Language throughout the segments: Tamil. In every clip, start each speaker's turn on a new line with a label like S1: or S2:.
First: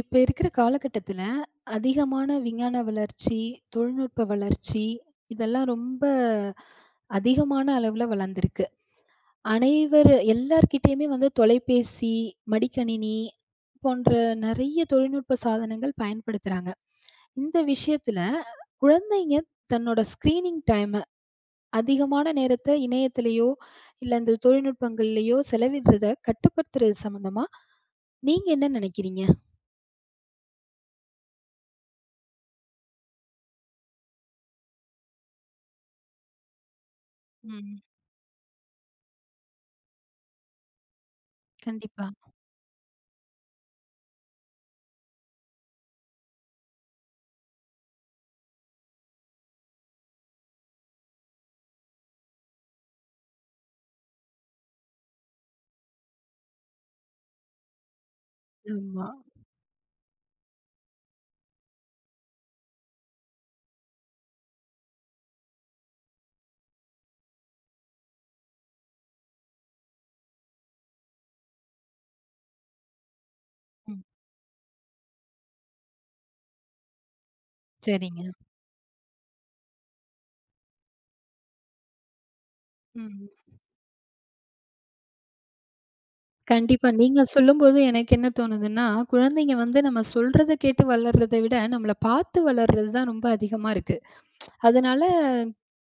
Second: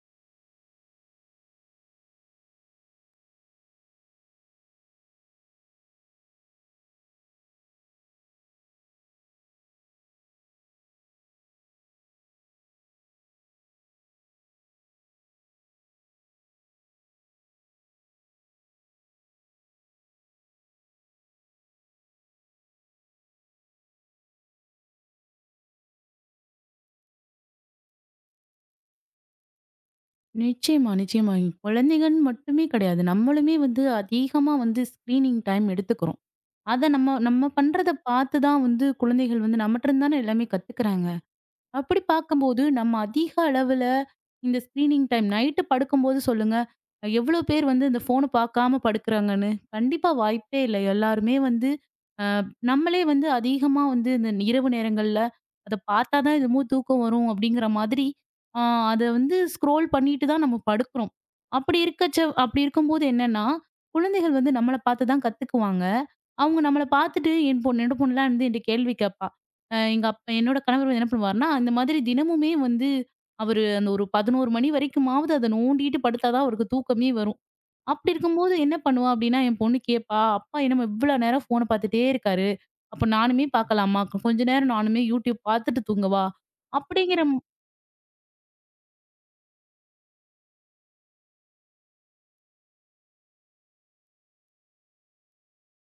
S1: இப்ப இருக்கிற காலகட்டத்துல, அதிகமான விஞ்ஞான வளர்ச்சி, தொழில்நுட்ப வளர்ச்சி இதெல்லாம் ரொம்ப அதிகமான அளவுல வளர்ந்திருக்கு. அனைவர் எல்லார்கிட்டயுமே வந்து தொலைபேசி, மடிக்கணினி போன்ற நெறைய தொழில்நுட்ப சாதனங்கள் பயன்படுத்துறாங்க. இந்த விஷயத்துல குழந்தைங்க தன்னோட ஸ்க்ரீனிங் டைம அதிகமான நேரத்த இணையத்திலயோ, இல்ல இந்த தொழில்நுட்பங்கள்லயோ செலவிடுறத கட்டுப்படுத்துறது சம்மந்தமா நீங்க என்ன நெனைக்கிறீங்க?
S2: நிச்சயமா, நிச்சயமா. இங்க குழந்தைங்கன்னு மட்டுமே கிடையாது. நம்மளுமே வந்து அதிகமா வந்து ஸ்க்ரீனிங் டைம் எடுத்துக்கிறோம். அத நம்ம நம்ம
S1: ம்.
S2: பண்றத பார்த்து தான் வந்து குழந்தைகள் வந்து நம்மட்டருந்து தானே எல்லாமே கத்துக்கிறாங்க. அப்படி
S1: கண்டிப்பா.
S2: பார்க்கும்போது, நம்ம அதிக அளவுல இந்த ஸ்க்ரீனிங் டைம் நைட்டு படுக்கும்போது சொல்லுங்க, எவ்வளோ பேர் வந்து இந்த ஃபோன பார்க்காம படுக்குறாங்கன்னு? கண்டிப்பா வாய்ப்பே இல்ல. எல்லாருமே வந்து அ நம்மளே வந்து அதிகமா வந்து இந்த இரவு நேரங்கள்ல அத பார்த்தா தான் என்னமோ தூக்கம் வரும் அப்படிங்கிற மாதிரி, அ அத
S1: ஆமா.
S2: வந்து ஸ்க்ரோல் பண்ணிட்டு தான் நம்ம படுக்குறோம். அப்படி இருக்கச்ச அப்படி இருக்கும்போது என்னன்னா, குழந்தைகள் வந்து நம்மள பார்த்து தான் கத்துக்குவாங்க. அவங்க நம்மள பார்த்துட்டு என் பொண்ணு, என்னோட பொண்ணுலாம் வந்து என்ட்ட கேள்வி கேப்பா. எங்க அப்பா என்னோட கணவர் வந்து என்ன பண்ணுவாருன்னா, அந்த மாதிரி தினமுமே வந்து அவரு அந்த
S1: ம்.
S2: ஒரு 11 மணி வரைக்குமாவது அத நோண்டிட்டு படுத்தா தான் அவருக்கு தூக்கமே வரும். அப்படி
S1: சரிங்க.
S2: இருக்கும்போது என்ன பண்ணுவா அப்படின்னா, என் பொண்ணு கேட்பா, "அப்பா என்னம்மா இவ்வளோ நேரம் ஃபோன பார்த்துட்டே இருக்காரு. அப்ப
S1: ம்.
S2: நானுமே பார்க்கலாமா? கொஞ்ச நேரம் நானுமே YouTube பார்த்துட்டு தூங்கவா?"
S1: கண்டிப்பா.
S2: அப்படிங்கிற
S1: நீங்க
S2: ம-
S1: சொல்லும்போது எனக்கு என்ன தோணுதுன்னா, குழந்தைங்க வந்து நம்ம சொல்றத கேட்டு வளர்றத விட, நம்மள பார்த்து வளர்றது தான் ரொம்ப அதிகமா இருக்கு. அதனால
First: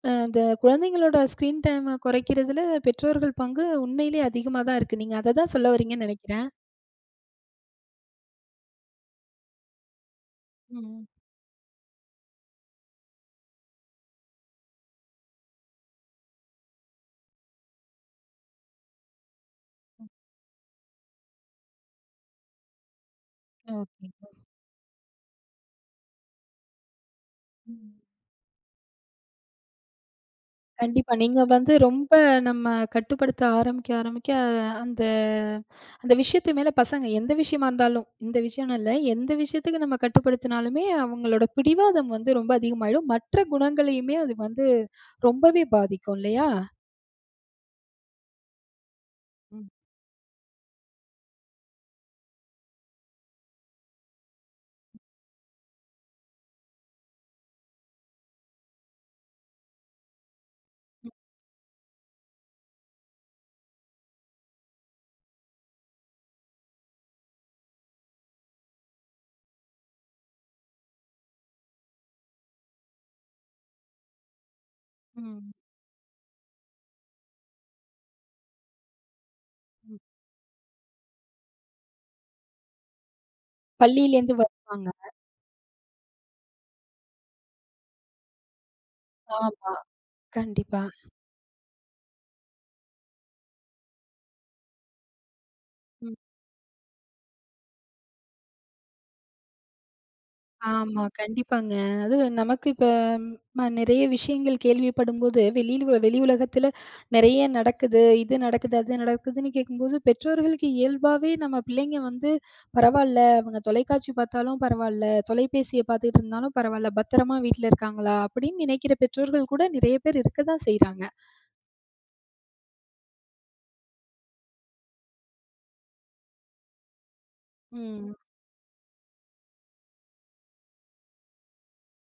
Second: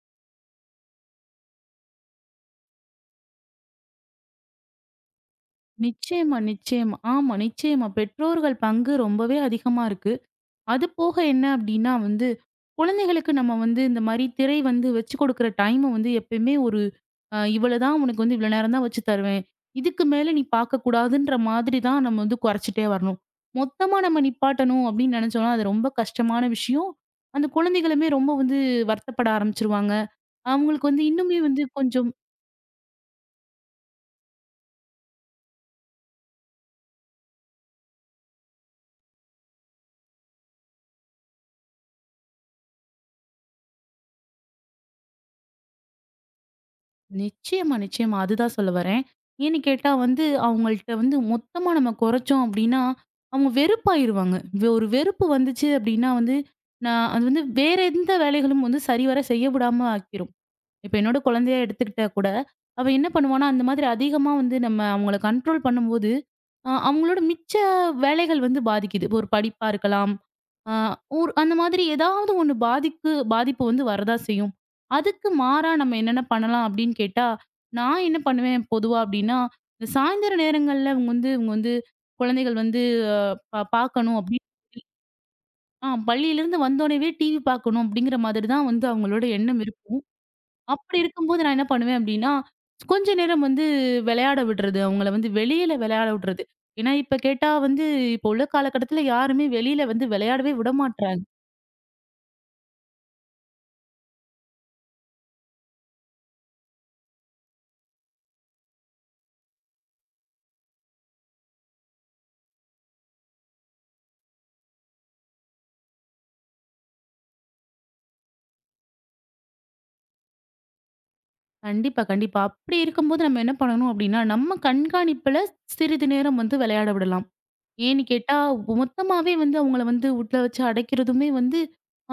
S1: இந்த குழந்தைங்களோட ஸ்க்ரீன் டைம குறைக்கிறதுல பெற்றோர்கள் பங்கு உண்மையிலேயே அதிகமா தான் இருக்கு. நீங்க அத தான் சொல்ல வரீங்கன்னு
S2: நிச்சயமா,
S1: நெனைக்கிறேன்.
S2: நிச்சயமா. ஆமா, நிச்சயமா. பெற்றோர்கள் பங்கு ரொம்பவே அதிகமா இருக்கு. அது
S1: ம்.
S2: போக என்ன அப்டின்னா வந்து, குழந்தைகளுக்கு நம்ம வந்து இந்த மாரி திரை வந்து வச்சு குடுக்குற டைம வந்து எப்பயுமே ஒரு இவ்வளதான் உனக்கு வந்து இவ்வளோ நேரம் தான் வச்சு தருவேன். இதுக்கு மேல நீ பார்க்கக்கூடாதுன்ற மாதிரி தான் நம்ம வந்து குறைச்சிட்டே வரணும். மொத்தமா
S1: ஓகே.
S2: நம்ம நிப்பாட்டணும் அப்டின்னு நெனச்சோம்னா, அது ரொம்ப கஷ்டமான விஷயம். அந்த
S1: ம்.
S2: குழந்தைகளுமே ரொம்ப வந்து வருத்தப்பட ஆரம்பிச்சுருவாங்க. அவங்களுக்கு வந்து
S1: கண்டிப்பா.
S2: இன்னுமே
S1: நீங்க
S2: வந்து
S1: வந்து
S2: கொஞ்சம்
S1: ரொம்ப நம்ம கட்டுப்படுத்த ஆரம்பிக்க, ஆரம்பிக்க அந்த அந்த விஷயத்து மேல பசங்க எந்த விஷயமா இருந்தாலும், இந்த விஷயம்னு இல்ல. எந்த விஷயத்துக்கு நம்ம கட்டுப்படுத்தினாலுமே அவங்களோட பிடிவாதம் வந்து ரொம்ப அதிகமாயிடும். மற்ற குணங்களையுமே அது வந்து ரொம்பவே பாதிக்கும் இல்லையா?
S2: நிச்சயமா, நிச்சயமா. அதுதான் சொல்ல வரேன். ஏன்னு
S1: ம்,
S2: கேட்டா வந்து, அவங்கள்ட்ட வந்து மொத்தமா நம்ம குறைச்சோம் அப்டின்னா, அவங்க வெறுப்பாயிருவாங்க. ஒரு வெறுப்பு வந்துச்சு அப்டின்னா வந்து, நான் அது வந்து வேற எந்த வேலைகளும் வந்து சரிவர செய்ய விடாம ஆக்கிரும். இப்ப என்னோட குழந்தையா எடுத்துக்கிட்டா கூட, அவ என்ன பண்ணுவான்னா, அந்த மாதிரி அதிகமா வந்து நம்ம அவங்கள கண்ட்ரோல் பண்ணும்போது, அவங்களோட மிச்ச வேலைகள் வந்து பாதிக்குது. இப்ப ஒரு படிப்பா இருக்கலாம். அ ஒரு அந்த மாதிரி ஏதாவது ஒண்ணு பாதிப்பு வந்து வரதா செய்யும். அதுக்கு
S1: ம்,
S2: மாறா நம்ம என்னென்ன பண்ணலாம் அப்படின்னு கேட்டா, நான் என்ன பண்ணுவேன் பொதுவா அப்படின்னா, இந்த
S1: ம்.
S2: சாயந்தர நேரங்கள்ல இவங்க வந்து குழந்தைகள் வந்து அ பா பார்க்கணும்
S1: பள்ளியிலேருந்து
S2: அப்படி
S1: வருவாங்க.
S2: ஆ பள்ளியிலிருந்து வந்தோனவே டிவி பார்க்கணும் அப்படிங்கிற மாதிரி தான் வந்து அவங்களோட எண்ணம்
S1: ஆமா.
S2: இருக்கும்.
S1: கண்டிப்பா.
S2: அப்படி இருக்கும்போது நான் என்ன பண்ணுவேன் அப்படின்னா, கொஞ்ச நேரம் வந்து விளையாட விடுறது. அவங்கள வந்து வெளியில விளையாட
S1: ம்.
S2: விடுறது. ஏன்னா, இப்ப கேட்டா வந்து இப்போ உள்ள காலகட்டத்துல யாருமே வெளியில வந்து விளையாடவே
S1: ஆமா,
S2: விடமாட்றாங்க.
S1: கண்டிப்பாங்க. அதுவும் நமக்கு இப்ப நெறைய விஷயங்கள் கேள்விப்படும்போது, வெளி உலகத்துல நெறைய நடக்குது. இது நடக்குது, அது நடக்குதுன்னு கேட்கும்போது, பெற்றோர்களுக்கு இயல்பாவே நம்ம பிள்ளைங்க வந்து பரவால்ல, அவங்க தொலைக்காட்சி பார்த்தாலும் பரவால்ல, தொலைபேசிய பார்த்துக்கிட்டு இருந்தாலும் பரவால்ல, பத்திரமா வீட்ல இருக்காங்களா? அப்படின்னு நினைக்கிற பெற்றோர்கள் கூட நெறைய பேர் இருக்க தான் செய்றாங்க.
S2: கண்டிப்பா, கண்டிப்பா. அப்படி இருக்கும்போது நம்ம என்ன பண்ணணும் அப்படின்னா, நம்ம கண்காணிப்புல சிறிது நேரம் வந்து விளையாட விடலாம். ஏன்னு
S1: ம்.
S2: கேட்டா, மொத்தமாவே வந்து அவங்கள வந்து உட்ல வச்சு அடைக்கிறதுமே வந்து,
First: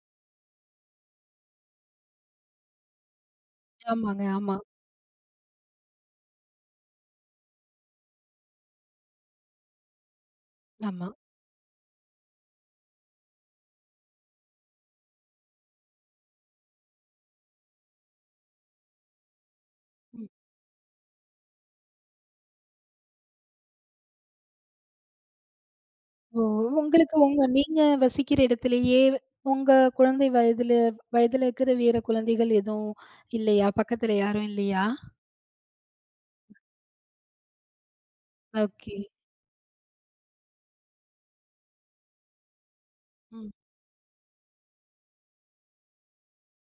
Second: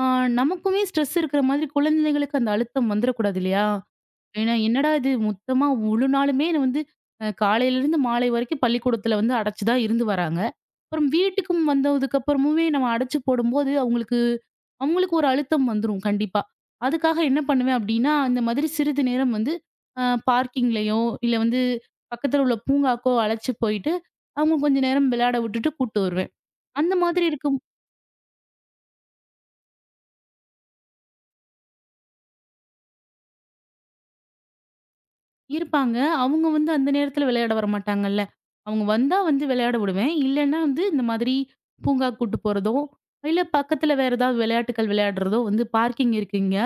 S2: ஆ நமக்குமே ஸ்ட்ரெஸ் இருக்கிற மாதிரி குழந்தைங்களுக்கு அந்த அழுத்தம் வந்துரக்கூடாது இல்லையா?
S1: ஆமாங்க.
S2: ஏன்னா,
S1: ஆமா,
S2: என்னடா இது மொத்தமா முழு நாளுமே நான் வந்து காலையிலருந்து மாலை வரைக்கும் பள்ளிக்கூடத்துல வந்து அடைச்சு தான் இருந்து வராங்க. அப்புறம்
S1: ஆமா.
S2: வீட்டுக்கும் வந்ததுக்கு அப்புறமுமே நம்ம அடைச்சு போடும்போது, அவங்களுக்கு அவங்களுக்கு ஒரு அழுத்தம் வந்துரும் கண்டிப்பா. அதுக்காக என்ன பண்ணுவேன் அப்டின்னா, இந்த மாதிரி சிறிது நேரம் வந்து அ பார்க்கிங்லயோ, இல்ல வந்து பக்கத்துல உள்ள பூங்காக்கோ அழைச்சு போயிட்டு, அவங்க கொஞ்ச நேரம் விளையாட விட்டுட்டு கூட்டு வருவேன்.
S1: ஓ!
S2: அந்த
S1: உங்களுக்கு
S2: மாதிரி
S1: உங்க
S2: இருக்கும்
S1: நீங்க வசிக்கிற இடத்திலேயே உங்க குழந்தை வயதில வயதில இருக்கிற வேற குழந்தைகள் எதுவும் இல்லையா? பக்கத்துல யாரும் இல்லையா?
S2: இருப்பாங்க. அவங்க வந்து அந்த நேரத்துல விளையாட வரமாட்டாங்கல்ல. அவங்க
S1: ஓகே.
S2: வந்தா வந்து விளையாட விடுவேன். இல்லன்னா வந்து இந்த மாதிரி பூங்காக்கு கூட்டு போறதோ, இல்ல
S1: ம்,
S2: பக்கத்துல வேற ஏதாவது விளையாட்டுக்கள் விளையாடுறதோ வந்து பார்க்கிங் இருக்கு இங்க.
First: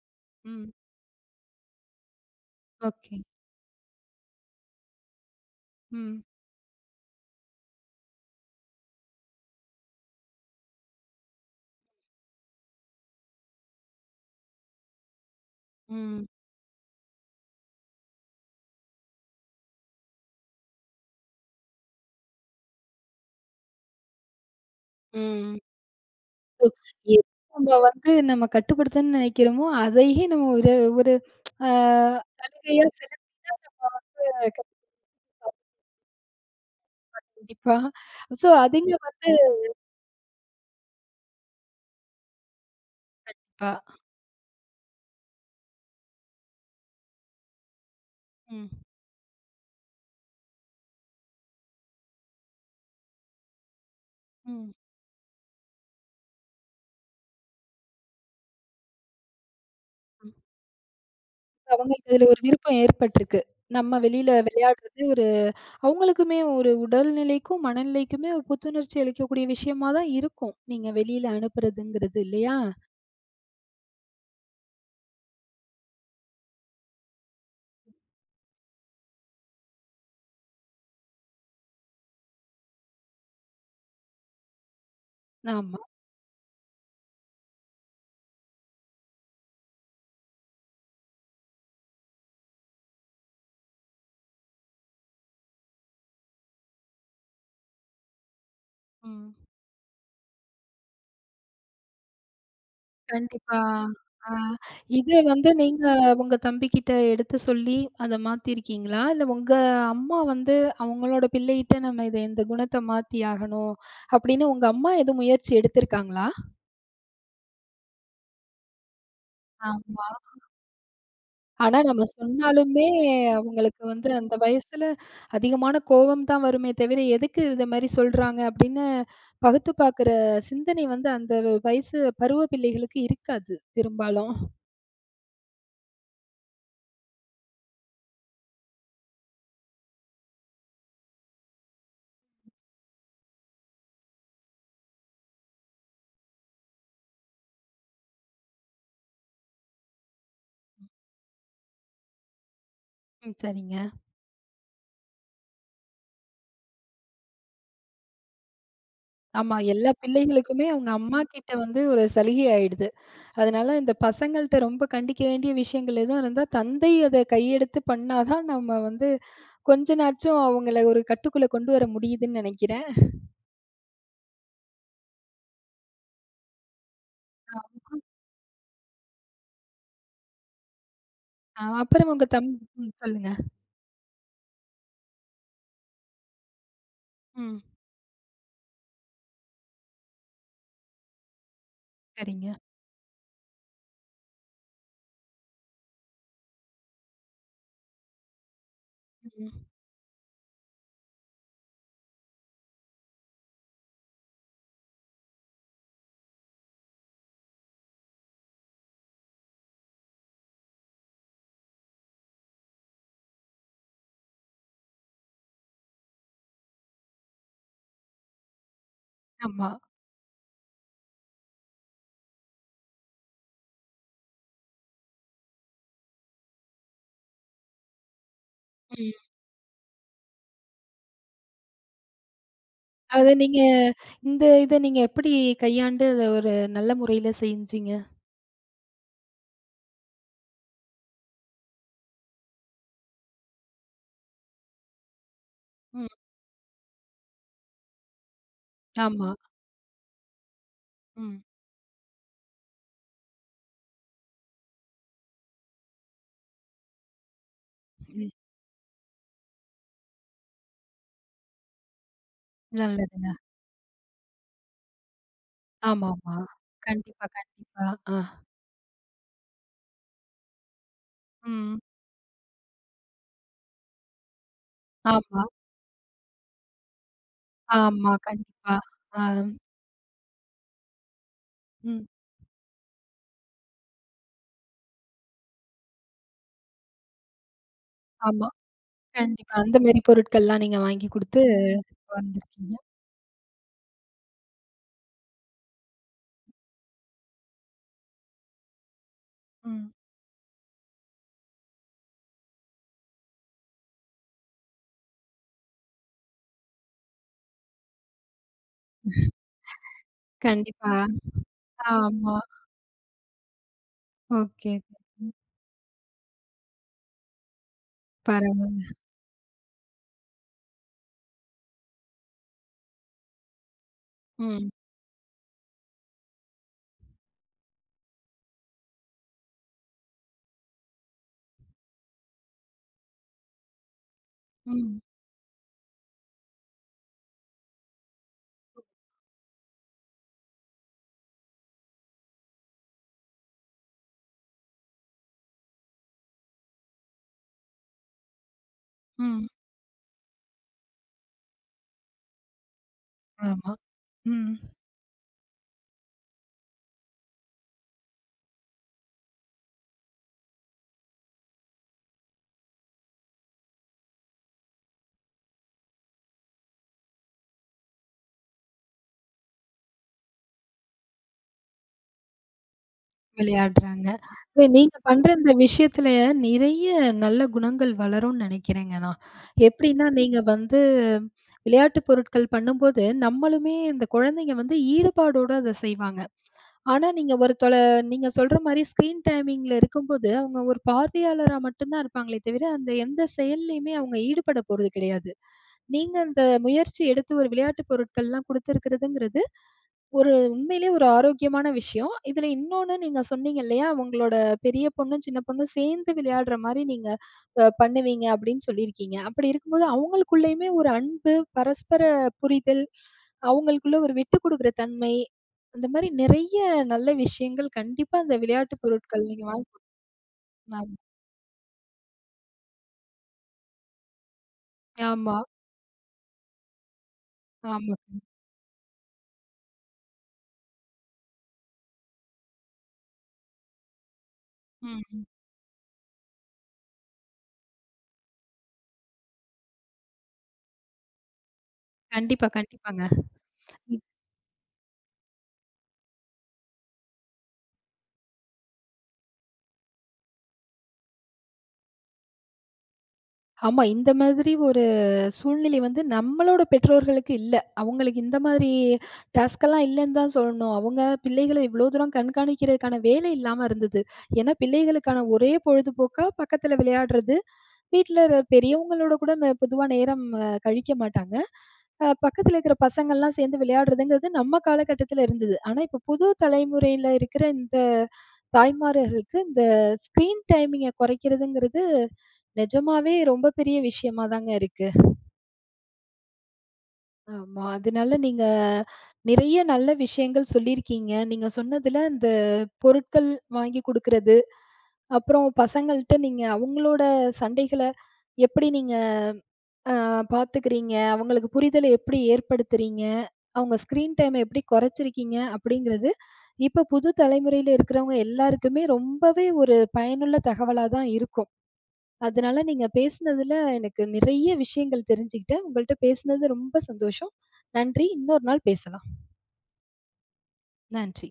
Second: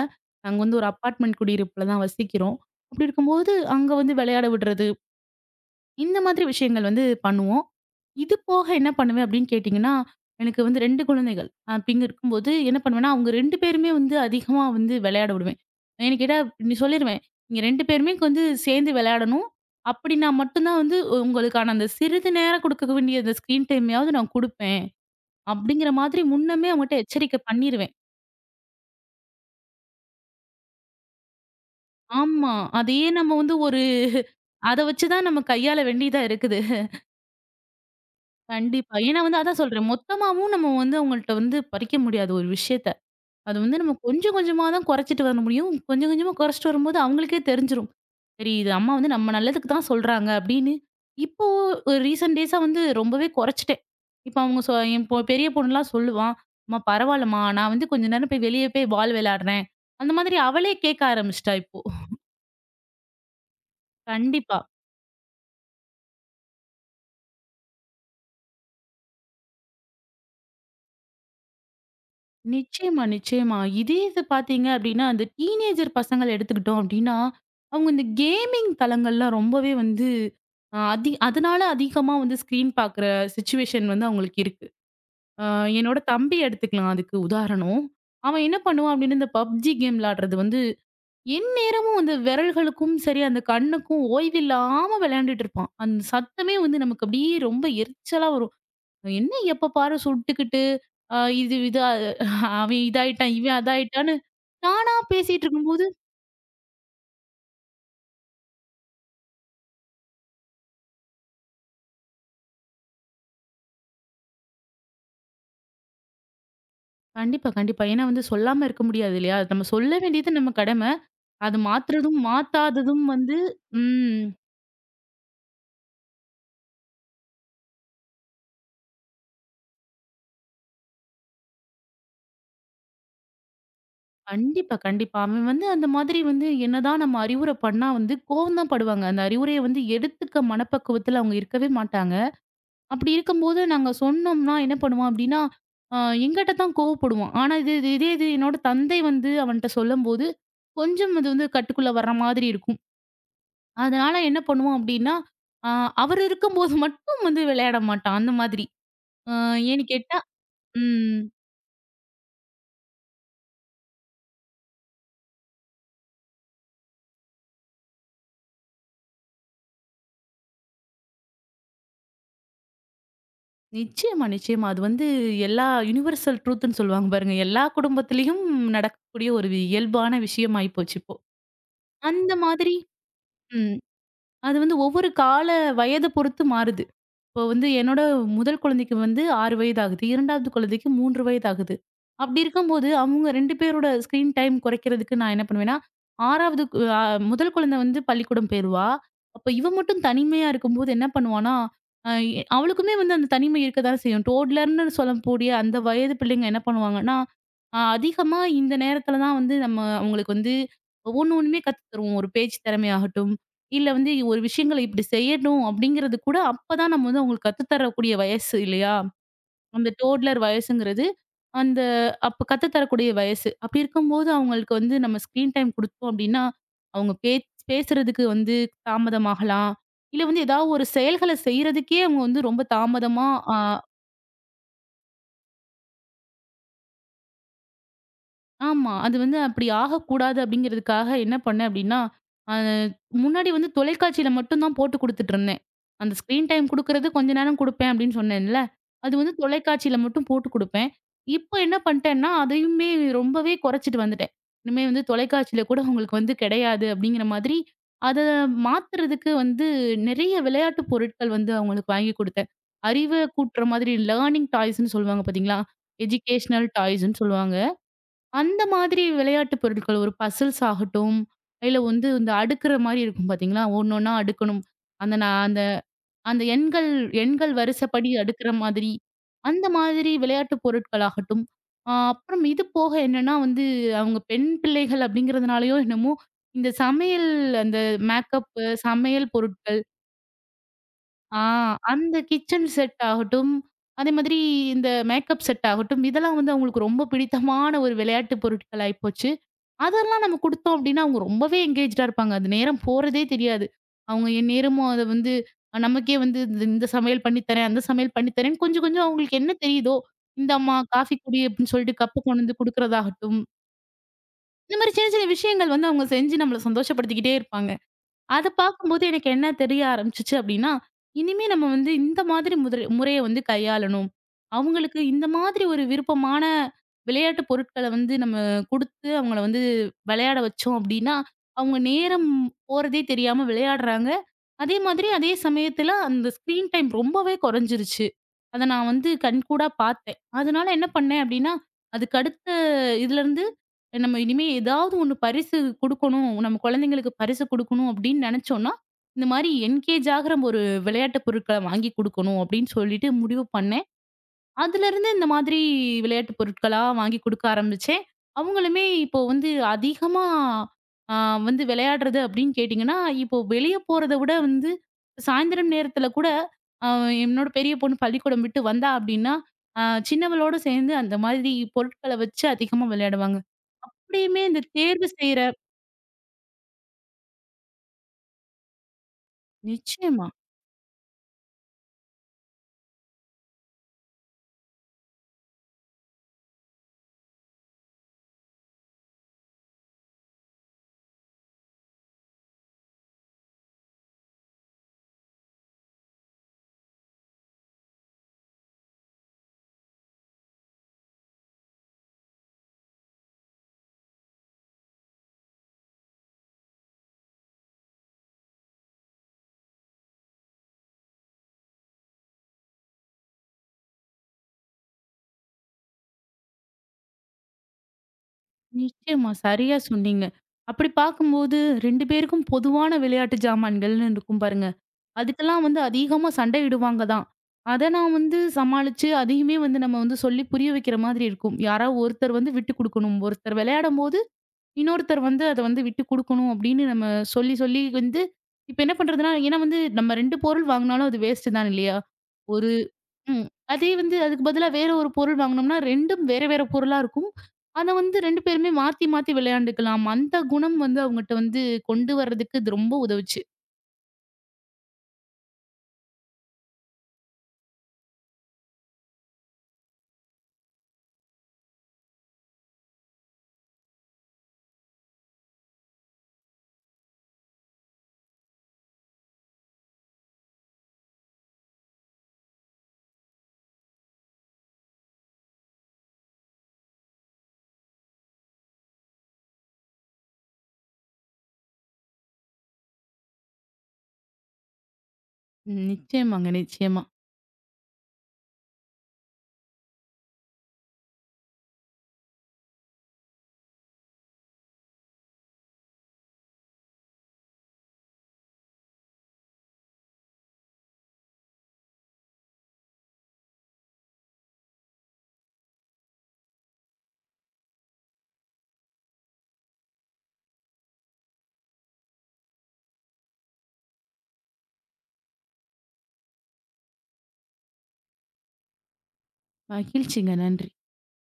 S2: நாங்க
S1: ம்.
S2: வந்து ஒரு அப்பார்ட்மெண்ட் குடியிருப்புல தான் வசிக்கிறோம். அப்படி
S1: ஓகே.
S2: இருக்கும்போது, அங்க வந்து விளையாட விடுறது. இந்த
S1: ம்,
S2: மாதிரி விஷயங்கள் வந்து பண்ணுவோம். இது போக என்ன பண்ணுவேன் அப்படின்னு கேட்டீங்கன்னா, எனக்கு வந்து 2 குழந்தைகள். அப்டிங்க இருக்கும்போது என்ன பண்ணுவேன்னா, அவங்க 2 பேருமே வந்து அதிகமா வந்து விளையாட விடுவேன். ஏன்னு
S1: ம்,
S2: கேட்டா இப்டி சொல்லிருவேன். நீங்க 2 பேருமே வந்து சேர்ந்து விளையாடணும். அப்படின்னா மட்டும் தான் வந்து உங்களுக்கான அந்த சிறிது நேரம் குடுக்க வேண்டிய அந்த ஸ்க்ரீன் டைமையாவது நான் குடுப்பேன்.
S1: ம்.
S2: அப்படிங்கிற மாதிரி முன்னமே அவங்கட்ட
S1: எது
S2: எச்சரிக்கை
S1: நம்ம
S2: பண்ணிருவேன்.
S1: வந்து நம்ம கட்டுப்படுத்தணும்னு நினைக்கிறோமோ, அதையே நம்ம ஒரு ஒரு அ
S2: ஆமா.
S1: சலுகையா
S2: அதையே
S1: செலுத்த
S2: நம்ம வந்து ஒரு அத வச்சு தான் நம்ம கையாள வேண்டியதா இருக்குது.
S1: கண்டிப்பா. ஸோ அதுங்க
S2: கண்டிப்பா. ஏன்னா
S1: வந்து
S2: வந்து அதான் சொல்றேன். மொத்தமாவும் நம்ம வந்து அவங்கள்ட்ட வந்து பறிக்க முடியாது ஒரு விஷயத்த. அது
S1: கண்டிப்பா.
S2: வந்து நம்ம கொஞ்சம் கொஞ்சமா தான் குறைச்சிட்டு வர முடியும். கொஞ்சம் கொஞ்சமா குறைச்சிட்டு வரும்போது அவங்களுக்கே தெரிஞ்சிரும். சரி
S1: ம்,
S2: இது அம்மா வந்து நம்ம நல்லதுக்கு தான் சொல்றாங்க அப்படின்னு. இப்போ ஒரு ரீசென்ட் டேஸா வந்து ரொம்பவே குறைச்சிட்டேன். இப்ப அவங்க
S1: ம்,
S2: சொ என் பொ பெரிய பொண்ணுலாம் சொல்லுவா, "அம்மா பரவாயில்லம்மா. நான் வந்து கொஞ்ச நேரம் போய் வெளியே போய் பால் விளையாடுறேன்." அந்த
S1: ம்.
S2: மாதிரி அவளே கேட்க ஆரம்பிச்சுட்டா இப்போ.
S1: அவங்களுக்கு இதுல ஒரு விருப்பம் ஏற்பட்டுருக்கு. நம்ம வெளியில
S2: கண்டிப்பா.
S1: விளையாடுறது அவங்களுக்குமே ஒரு உடல்நிலைக்கும், மனநிலைக்குமே ஒரு புத்துணர்ச்சி அளிக்கக்கூடிய விஷயமா தான் இருக்கும். நீங்க வெளியில அனுப்புறதுங்கிறது இல்லையா?
S2: நிச்சயமா, நிச்சயமா. இதே இது பார்த்தீங்க அப்டின்னா, அந்த டீனேஜர் பசங்கள எடுத்துக்கிட்டோம் அப்டின்னா, அவங்க இந்த கேமிங் தளங்கள்லாம் ரொம்பவே வந்து அ அதி அதனால அதிகமா வந்து ஸ்க்ரீன் பார்க்குற சிச்சுவேஷன் வந்து அவங்களுக்கு இருக்கு. அ
S1: ஆமா.
S2: என்னோட தம்பி எடுத்துக்கலாம் அதுக்கு உதாரணம். அவன் என்ன பண்ணுவான் அப்டின்னா, இந்த PUBG கேம் விளையாடுறது வந்து எந்நேரமும் அந்த விரல்களுக்கும் சரி, அந்த கண்ணுக்கும் ஓய்வில்லாம விளையாண்டுட்டு இருப்பான். அந்த சத்தமே வந்து நமக்கு அப்டியே ரொம்ப எரிச்சலா வரும். என்ன
S1: ம்.
S2: எப்ப பாரு சுட்டுக்கிட்டு, அ இது இதா அவன் இதாயிட்டான், இவன்
S1: கண்டிப்பா.
S2: அதாயிட்டான்னு
S1: ஆ
S2: தானா
S1: இத
S2: பேசிட்டு
S1: வந்து நீங்க
S2: இருக்கும்போது
S1: உங்க தம்பிகிட்ட எடுத்து சொல்லி அத மாத்திருக்கீங்களா? இல்ல உங்க அம்மா வந்து அவங்களோட பிள்ளைகிட்ட நம்ம இந்த குணத்த மாத்தி ஆகணும் அப்படின்னு உங்க அம்மா எதுவும் முயற்சி எடுத்திருக்காங்களா?
S2: கண்டிப்பா, கண்டிப்பா. ஏன்னா வந்து சொல்லாம இருக்க முடியாது இல்லையா? நம்ம சொல்ல
S1: ஆமா.
S2: வேண்டியது நம்ம கடமை. அது
S1: ஆனா, நம்ம
S2: மாத்துறதும்,
S1: சொன்னாலுமே
S2: மாத்தாததும் வந்து
S1: அவங்களுக்கு வந்து
S2: ம்.
S1: அந்த வயசுல அதிகமான கோவம் தான் வருமே தவிர, எதுக்கு இத மாரி சொல்றாங்க அப்படின்னு பகுத்து பாக்குற சிந்தனை வந்து அந்த வயசு பருவ பிள்ளைகளுக்கு இருக்காது பெரும்பாலும்.
S2: கண்டிப்பா, கண்டிப்பா. அவன் வந்து அந்த மாதிரி வந்து என்னதான் நம்ம அறிவுரை பண்ணா வந்து கோவம் தான் படுவாங்க. அந்த அறிவுரைய வந்து எடுத்துக்க மனப்பக்குவத்துல அவங்க இருக்கவே மாட்டாங்க. அப்படி இருக்கும்போது நாங்க சொன்னோம்னா என்ன பண்ணுவான் அப்படின்னா, அ எங்கிட்ட தான் கோவப்படுவான். ஆனா இது இது இதே இது என்னோட தந்தை வந்து அவன்ட்ட சொல்லும்போது கொஞ்சம் அது வந்து கட்டுக்குள்ள வர்ற மாதிரி இருக்கும்.
S1: ம் சரிங்க.
S2: அதனால என்ன பண்ணுவோம் அப்டின்னா, அ அவர் இருக்கும்போது மட்டும் வந்து விளையாட மாட்டான். அந்த மாதிரி. அ
S1: ஆமா
S2: ஏன்னு
S1: எல்லா
S2: கேட்டா
S1: பிள்ளைகளுக்குமே அவங்க அம்மா
S2: ம்.
S1: கிட்ட வந்து ஒரு சலுகை ஆயிடுது. அதனால இந்த பசங்கள்ட்ட ரொம்ப கண்டிக்க வேண்டிய விஷயங்கள் எதுவும் இருந்தா, தந்தை அத கையெடுத்து பண்ணா தான் நம்ம வந்து கொஞ்ச நாச்சும் அவங்கள ஒரு கட்டுக்குள்ள கொண்டு வர முடியுதுன்னு நெனைக்கிறேன்.
S2: நிச்சயமா, நிச்சயமா. அது வந்து எல்லா யுனிவர்சல் ட்ரூத்ன்னு சொல்லுவாங்க பாருங்க. எல்லா குடும்பத்திலயும் நடக்கக்கூடிய ஒரு இயல்பான விஷயம் ஆயிப்போச்சு இப்போ.
S1: அ அப்புறம் உங்க
S2: அந்த
S1: தம்
S2: மாதிரி
S1: ம் சொல்லுங்க.
S2: ம். அது வந்து ஒவ்வொரு கால வயத பொறுத்து மாறுது. இப்போ
S1: ம்.
S2: வந்து என்னோட முதல் குழந்தைக்கு வந்து 6 வயது ஆகுது. 2வது குழந்தைக்கு 3 வயது ஆகுது. அப்படி
S1: சரிங்க.
S2: இருக்கும்போது, அவங்க 2 பேரோட ஸ்க்ரீன் டைம் குறைக்கிறதுக்கு நான் என்ன பண்ணுவேன்னா, 6வது கு அ முதல் குழந்தை வந்து பள்ளிக்கூடம் போயிருவா. அப்ப
S1: ம்.
S2: இவ மட்டும் தனிமையா இருக்கும்போது என்ன பண்ணுவான்னா, அ எ அவளுக்குமே வந்து அந்த தனிமை இருக்க தானே செய்யும். டோட்லர்ன்னு சொல்லக்கூடிய அந்த வயது பிள்ளைங்க என்ன பண்ணுவாங்கன்னா, அதிகமா இந்த நேரத்தில தான் வந்து நம்ம அவங்களுக்கு வந்து ஒண்ணுமே கத்து தருவோம். ஒரு பேச்சு திறமையாகட்டும், இல்ல வந்து ஒரு விஷயங்கள இப்படி செய்யணும் அப்படிங்கிறது கூட அப்பதான் நம்ம வந்து அவங்களுக்கு கத்து தரக்கூடிய வயசு இல்லையா?
S1: ஆமா.
S2: அந்த டோட்லர் வயசுங்கிறது, அந்த அப்ப கத்து தரக்கூடிய வயசு. அப்படி இருக்கும்போது அவங்களுக்கு வந்து நம்ம ஸ்க்ரீன் டைம் குடுத்தோம் அப்படின்னா, அவங்க பேசுறதுக்கு வந்து
S1: ம்.
S2: தாமதமாகலாம். இல்ல வந்து ஏதாவது ஒரு செயல்கள செய்றதுக்கே அவங்க வந்து ரொம்ப தாமதமா
S1: அத
S2: ஆ
S1: நீங்க இந்த இத நீங்க எப்படி கையாண்டு அத ஒரு நல்ல முறையில செஞ்சீங்க?
S2: ஆமா. அது வந்து அப்படி ஆகக்கூடாது அப்படிங்கிறதுக்காக என்ன பண்ணேன் அப்படின்னா, அ முன்னாடி வந்து தொலைக்காட்சியில மட்டும் தான் போட்டு குடுத்துட்டுருந்தேன்.
S1: ம்.
S2: அந்த ஸ்க்ரீன் டைம் குடுக்குறது கொஞ்ச நேரம் குடுப்பேன் அப்படின்னு சொன்னேன்ல. அது
S1: ஆமா.
S2: வந்து தொலைக்காட்சியில மட்டும் போட்டு குடுப்பேன்.
S1: ம்.
S2: இப்போ என்ன பண்ணிட்டேன்னா, அதையுமே ரொம்பவே குறைச்சிட்டு வந்துட்டேன். இனிமே வந்து தொலைக்காட்சியில கூட உங்களுக்கு வந்து கிடையாது அப்படிங்கிற மாதிரி, அத
S1: ம்.
S2: மாத்துறதுக்கு வந்து நிறைய விளையாட்டு பொருட்கள் வந்து அவங்களுக்கு வாங்கி குடுத்தேன். அறிவ
S1: நல்லதுங்க.
S2: கூட்டுற மாதிரி லேர்னிங் டாய்ஸ்ன்னு சொல்லுவாங்க பார்த்தீங்களா?
S1: ஆமாமா.
S2: எஜுகேஷனல் டாய்ஸ்ன்னு
S1: கண்டிப்பா,
S2: சொல்லுவாங்க.
S1: கண்டிப்பா. ஆ.
S2: அந்த மாதிரி விளையாட்டு பொருட்கள் ஒரு பசில்ஸ் ஆகட்டும்,
S1: ம்.
S2: இல்ல வந்து இந்த அடுக்குற மாரி இருக்கும் பார்த்தீங்களா? ஒன்னொன்னா அடுக்கணும். அந்த நான்
S1: ஆமா,
S2: அந்த அந்த எண்கள் எண்கள் வரிசைப்படி
S1: ஆமா.
S2: அடுக்குற
S1: கண்டிப்பா.
S2: மாதிரி,
S1: ஆ.
S2: அந்த மாதிரி விளையாட்டு பொருட்களாகட்டும்.
S1: ம்.
S2: அப்புறம் இது போக என்னன்னா வந்து, அவங்க பெண் பிள்ளைகள் அப்படிங்கிறதுனாலயோ என்னமோ, இந்த சமையல் அந்த
S1: ஆமா.
S2: மேக்கப்பு, சமையல்
S1: கண்டிப்பா. அந்த
S2: பொருட்கள்
S1: மாரி பொருட்கள்லாம் நீங்க வாங்கி
S2: ஆ
S1: குடுத்து
S2: அந்த கிச்சன்
S1: வந்திருக்கீங்க.
S2: செட் ஆகட்டும், அதே மாதிரி இந்த மேக்கப் செட் ஆகட்டும், இதெல்லாம் வந்து அவங்களுக்கு ரொம்ப பிடித்தமான ஒரு விளையாட்டு பொருட்கள் ஆயிப்போச்சு.
S1: ம்.
S2: அதெல்லாம் நம்ம குடுத்தோம் அப்டின்னா, அவங்க ரொம்பவே என்கேஜ்டா இருப்பாங்க. அது நேரம் போறதே தெரியாது. அவங்க எந்நேரமும் அத வந்து நமக்கே வந்து இந்த இந்த சமையல் பண்ணி தரேன், அந்த சமையல் பண்ணி தரேன்னு கொஞ்சம் கொஞ்சம் அவங்களுக்கு என்ன தெரியுதோ, இந்தாம்மா
S1: கண்டிப்பா.
S2: காஃபி குடி அப்டின்னு சொல்லிட்டு கப்பு
S1: ஆமா.
S2: கொண்டு வந்து குடுக்குறதாகட்டும்.
S1: ஓகே.
S2: இந்த மாரி சின்ன சின்ன
S1: ம்.
S2: விஷயங்கள் வந்து அவங்க செஞ்சு நம்மள சந்தோஷப்படுத்திக்கிட்டே இருப்பாங்க. அத
S1: பரவால்ல.
S2: பார்க்கும்போது எனக்கு என்ன தெரிய ஆரம்பிச்சுச்சு அப்படின்னா, இனிமே நம்ம வந்து இந்த மாதிரி முதல் முறைய வந்து கையாளணும்.
S1: ம்.
S2: அவங்களுக்கு இந்த மாதிரி ஒரு விருப்பமான விளையாட்டு பொருட்கள வந்து நம்ம குடுத்து அவங்கள வந்து விளையாட வச்சோம் அப்படின்னா, அவங்க நேரம் போறதே தெரியாம விளையாடுறாங்க. அதே
S1: ம்.
S2: மாதிரி அதே சமயத்துல அந்த ஸ்க்ரீன் டைம் ரொம்பவே குறைஞ்சிருச்சு. அத நான் வந்து கண்கூடா பார்த்தேன். அதனால என்ன பண்ணேன் அப்படின்னா, அதுக்கு அடுத்த இதுலருந்து நம்ம இனிமே ஏதாவது ஒண்ணு பரிசு குடுக்கணும். நம்ம குழந்தைங்களுக்கு பரிசு குடுக்கணும் அப்படின்னு நெனச்சோம்னா, இந்த
S1: ம்.
S2: மாரி என்கேஜ் ஆகுற ஒரு விளையாட்டு பொருட்கள வாங்கி குடுக்கணும் அப்படின்னு சொல்லிட்டு முடிவு
S1: ஆமா.
S2: பண்ணேன்.
S1: ம்.
S2: அதுலருந்து இந்த மாதிரி விளையாட்டு பொருட்களா வாங்கி குடுக்க ஆரம்பிச்சேன். அவங்களுமே இப்போ வந்து அதிகமா ஆ வந்து விளையாடுறது அப்படின்னு கேட்டீங்கன்னா, இப்போ வெளிய போறத விட வந்து சாயந்தரம் நேரத்துல கூட அ என்னோட பெரிய பொண்ணு பள்ளிக்கூடம் விட்டு வந்தா அப்படின்னா, அ சின்னவளோட சேர்ந்து அந்த மாதிரி பொருட்கள வச்சு அதிகமா விளையாடுவாங்க.
S1: விளையாடுறாங்க.
S2: அப்படியுமே இந்த
S1: இது நீங்க
S2: தேர்வு
S1: பண்ற
S2: செய்ற
S1: இந்த விஷயத்துல நிறைய நல்ல குணங்கள் வளரும்னு நெனைக்கிறேங்க நான். எப்படின்னா,
S2: நிச்சயமா,
S1: நீங்க வந்து விளையாட்டு பொருட்கள் பண்ணும்போது, நம்மளுமே இந்த குழந்தைங்க வந்து ஈடுபாடோட அத செய்வாங்க. ஆனா நீங்க ஒரு தொல நீங்க சொல்ற மாரி ஸ்க்ரீன் டைமிங்ல இருக்கும்போது, அவங்க ஒரு பார்வையாளரா மட்டும் தான் இருப்பாங்களே தவிர, அந்த எந்த செயல்லயுமே அவங்க ஈடுபட போறது கிடையாது. நீங்க அந்த முயற்சி எடுத்து ஒரு விளையாட்டு பொருட்கள்லாம் குடுத்துருக்கிறதுங்கிறது ஒரு உண்மையிலேயே ஒரு ஆரோக்கியமான விஷயம். இதுல இன்னொன்னு நீங்க சொன்னீங்க இல்லையா? உங்களோட பெரிய பொண்ணும், சின்ன பொண்ணும் சேர்ந்து விளையாடுற மாரி நீங்க பண்ணுவீங்க அப்படின்னு சொல்லியிருக்கீங்க. அப்படி இருக்கும்போது அவங்களுக்குள்ளயுமே ஒரு அன்பு, பரஸ்பர புரிதல், அவங்களுக்குள்ள ஒரு விட்டுக் குடுக்குற தன்மை, அந்த மாரி நிறைய நல்ல விஷயங்கள் கண்டிப்பா அந்த விளையாட்டு பொருட்கள்
S2: நிச்சயமா.
S1: நீங்க
S2: சரியா சொன்னீங்க. அப்படி பார்க்கும்போது 2 பேருக்கும் பொதுவான விளையாட்டு ஜாமான்கள்னு இருக்கும் பாருங்க.
S1: ஆமா,
S2: அதுக்கெல்லாம் வந்து அதிகமா சண்டையிடுவாங்க தான். அத
S1: ஆமா.
S2: நான் வந்து சமாளிச்சு, அதையுமே வந்து நம்ம வந்து சொல்லி புரிய வைக்கிற மாதிரி இருக்கும். யாராவது ஒருத்தர் வந்து விட்டு குடுக்கணும். ஒருத்தர் விளையாடும்போது, இன்னொருத்தர்
S1: ம்.
S2: வந்து அத வந்து விட்டு குடுக்கணும் அப்படின்னு நம்ம சொல்லி வந்து இப்ப என்ன பண்றதுன்னா, ஏன்னா வந்து நம்ம 2 பொருள் வாங்குனாலும் அது வேஸ்ட் தான் இல்லையா?
S1: கண்டிப்பா,
S2: ஒரு
S1: கண்டிப்பாங்க.
S2: ம். அதே வந்து அதுக்கு பதிலா வேற ஒரு பொருள் வாங்குனோம்னா, 2ம் வேற வேற பொருளா இருக்கும். அத வந்து 2 பேருமே மாத்தி மாத்தி விளையாண்டுக்கலாம். அந்த குணம் வந்து அவங்கட்ட வந்து கொண்டு வர்றதுக்கு இது ரொம்ப உதவுச்சு.
S1: ஆமா. இந்த மாதிரி ஒரு சூழ்நிலை வந்து நம்மளோட பெற்றோர்களுக்கு இல்ல. அவங்களுக்கு இந்த மாதிரி டாஸ்க்கெல்லாம் இல்லன்னு தான் சொல்லணும். அவங்க பிள்ளைகள இவ்ளோ தூரம் கண்காணிக்கிறதுக்கான வேலை இல்லாம இருந்தது. ஏன்னா பிள்ளைகளுக்கான ஒரே பொழுதுபோக்கா பக்கத்துல விளையாடுறது, வீட்ல இரு பெரியவங்களோட கூட பொதுவா நேரம் கழிக்க மாட்டாங்க. பக்கத்துல இருக்கிற பசங்கள்லாம் சேர்ந்து விளையாடுறதுங்கிறது நம்ம காலகட்டத்துல இருந்தது. ஆனா இப்ப புது தலைமுறையில இருக்கிற இந்த தாய்மார்களுக்கு இந்த ஸ்க்ரீன் டைமிங்க குறைக்கிறதுங்கிறது நிஜமாவே ரொம்ப பெரிய விஷயமா தாங்க இருக்கு.
S2: ம். நிச்சயமாங்க, நிச்சயமா.
S1: ஆமா. அதனால நீங்க நிறைய நல்ல விஷயங்கள் சொல்லியிருக்கீங்க. நீங்க சொன்னதுல இந்த பொருட்கள் வாங்கி குடுக்குறது, அப்புறம் பசங்கள்ட்ட நீங்க அவங்களோட சண்டைகள எப்படி நீங்க அ பாத்துக்கிறீங்க? அவங்களுக்கு புரிதல எப்படி ஏற்படுத்துறீங்க? அவங்க ஸ்க்ரீன் டைம எப்படி குறைச்சிருக்கீங்க? அப்படிங்கிறது, இப்ப புது தலைமுறையில இருக்கிறவங்க எல்லாருக்குமே ரொம்பவே ஒரு பயனுள்ள தகவலா தான் இருக்கும். அதனால நீங்க பேசுனதுல எனக்கு நிறைய விஷயங்கள் தெரிஞ்சுக்கிட்டேன். உங்கள்ட்ட பேசுனது ரொம்ப சந்தோஷம். நன்றி. இன்னொரு நாள் பேசலாம்.
S2: மகிழ்ச்சிங்க. நன்றி.
S1: நன்றி.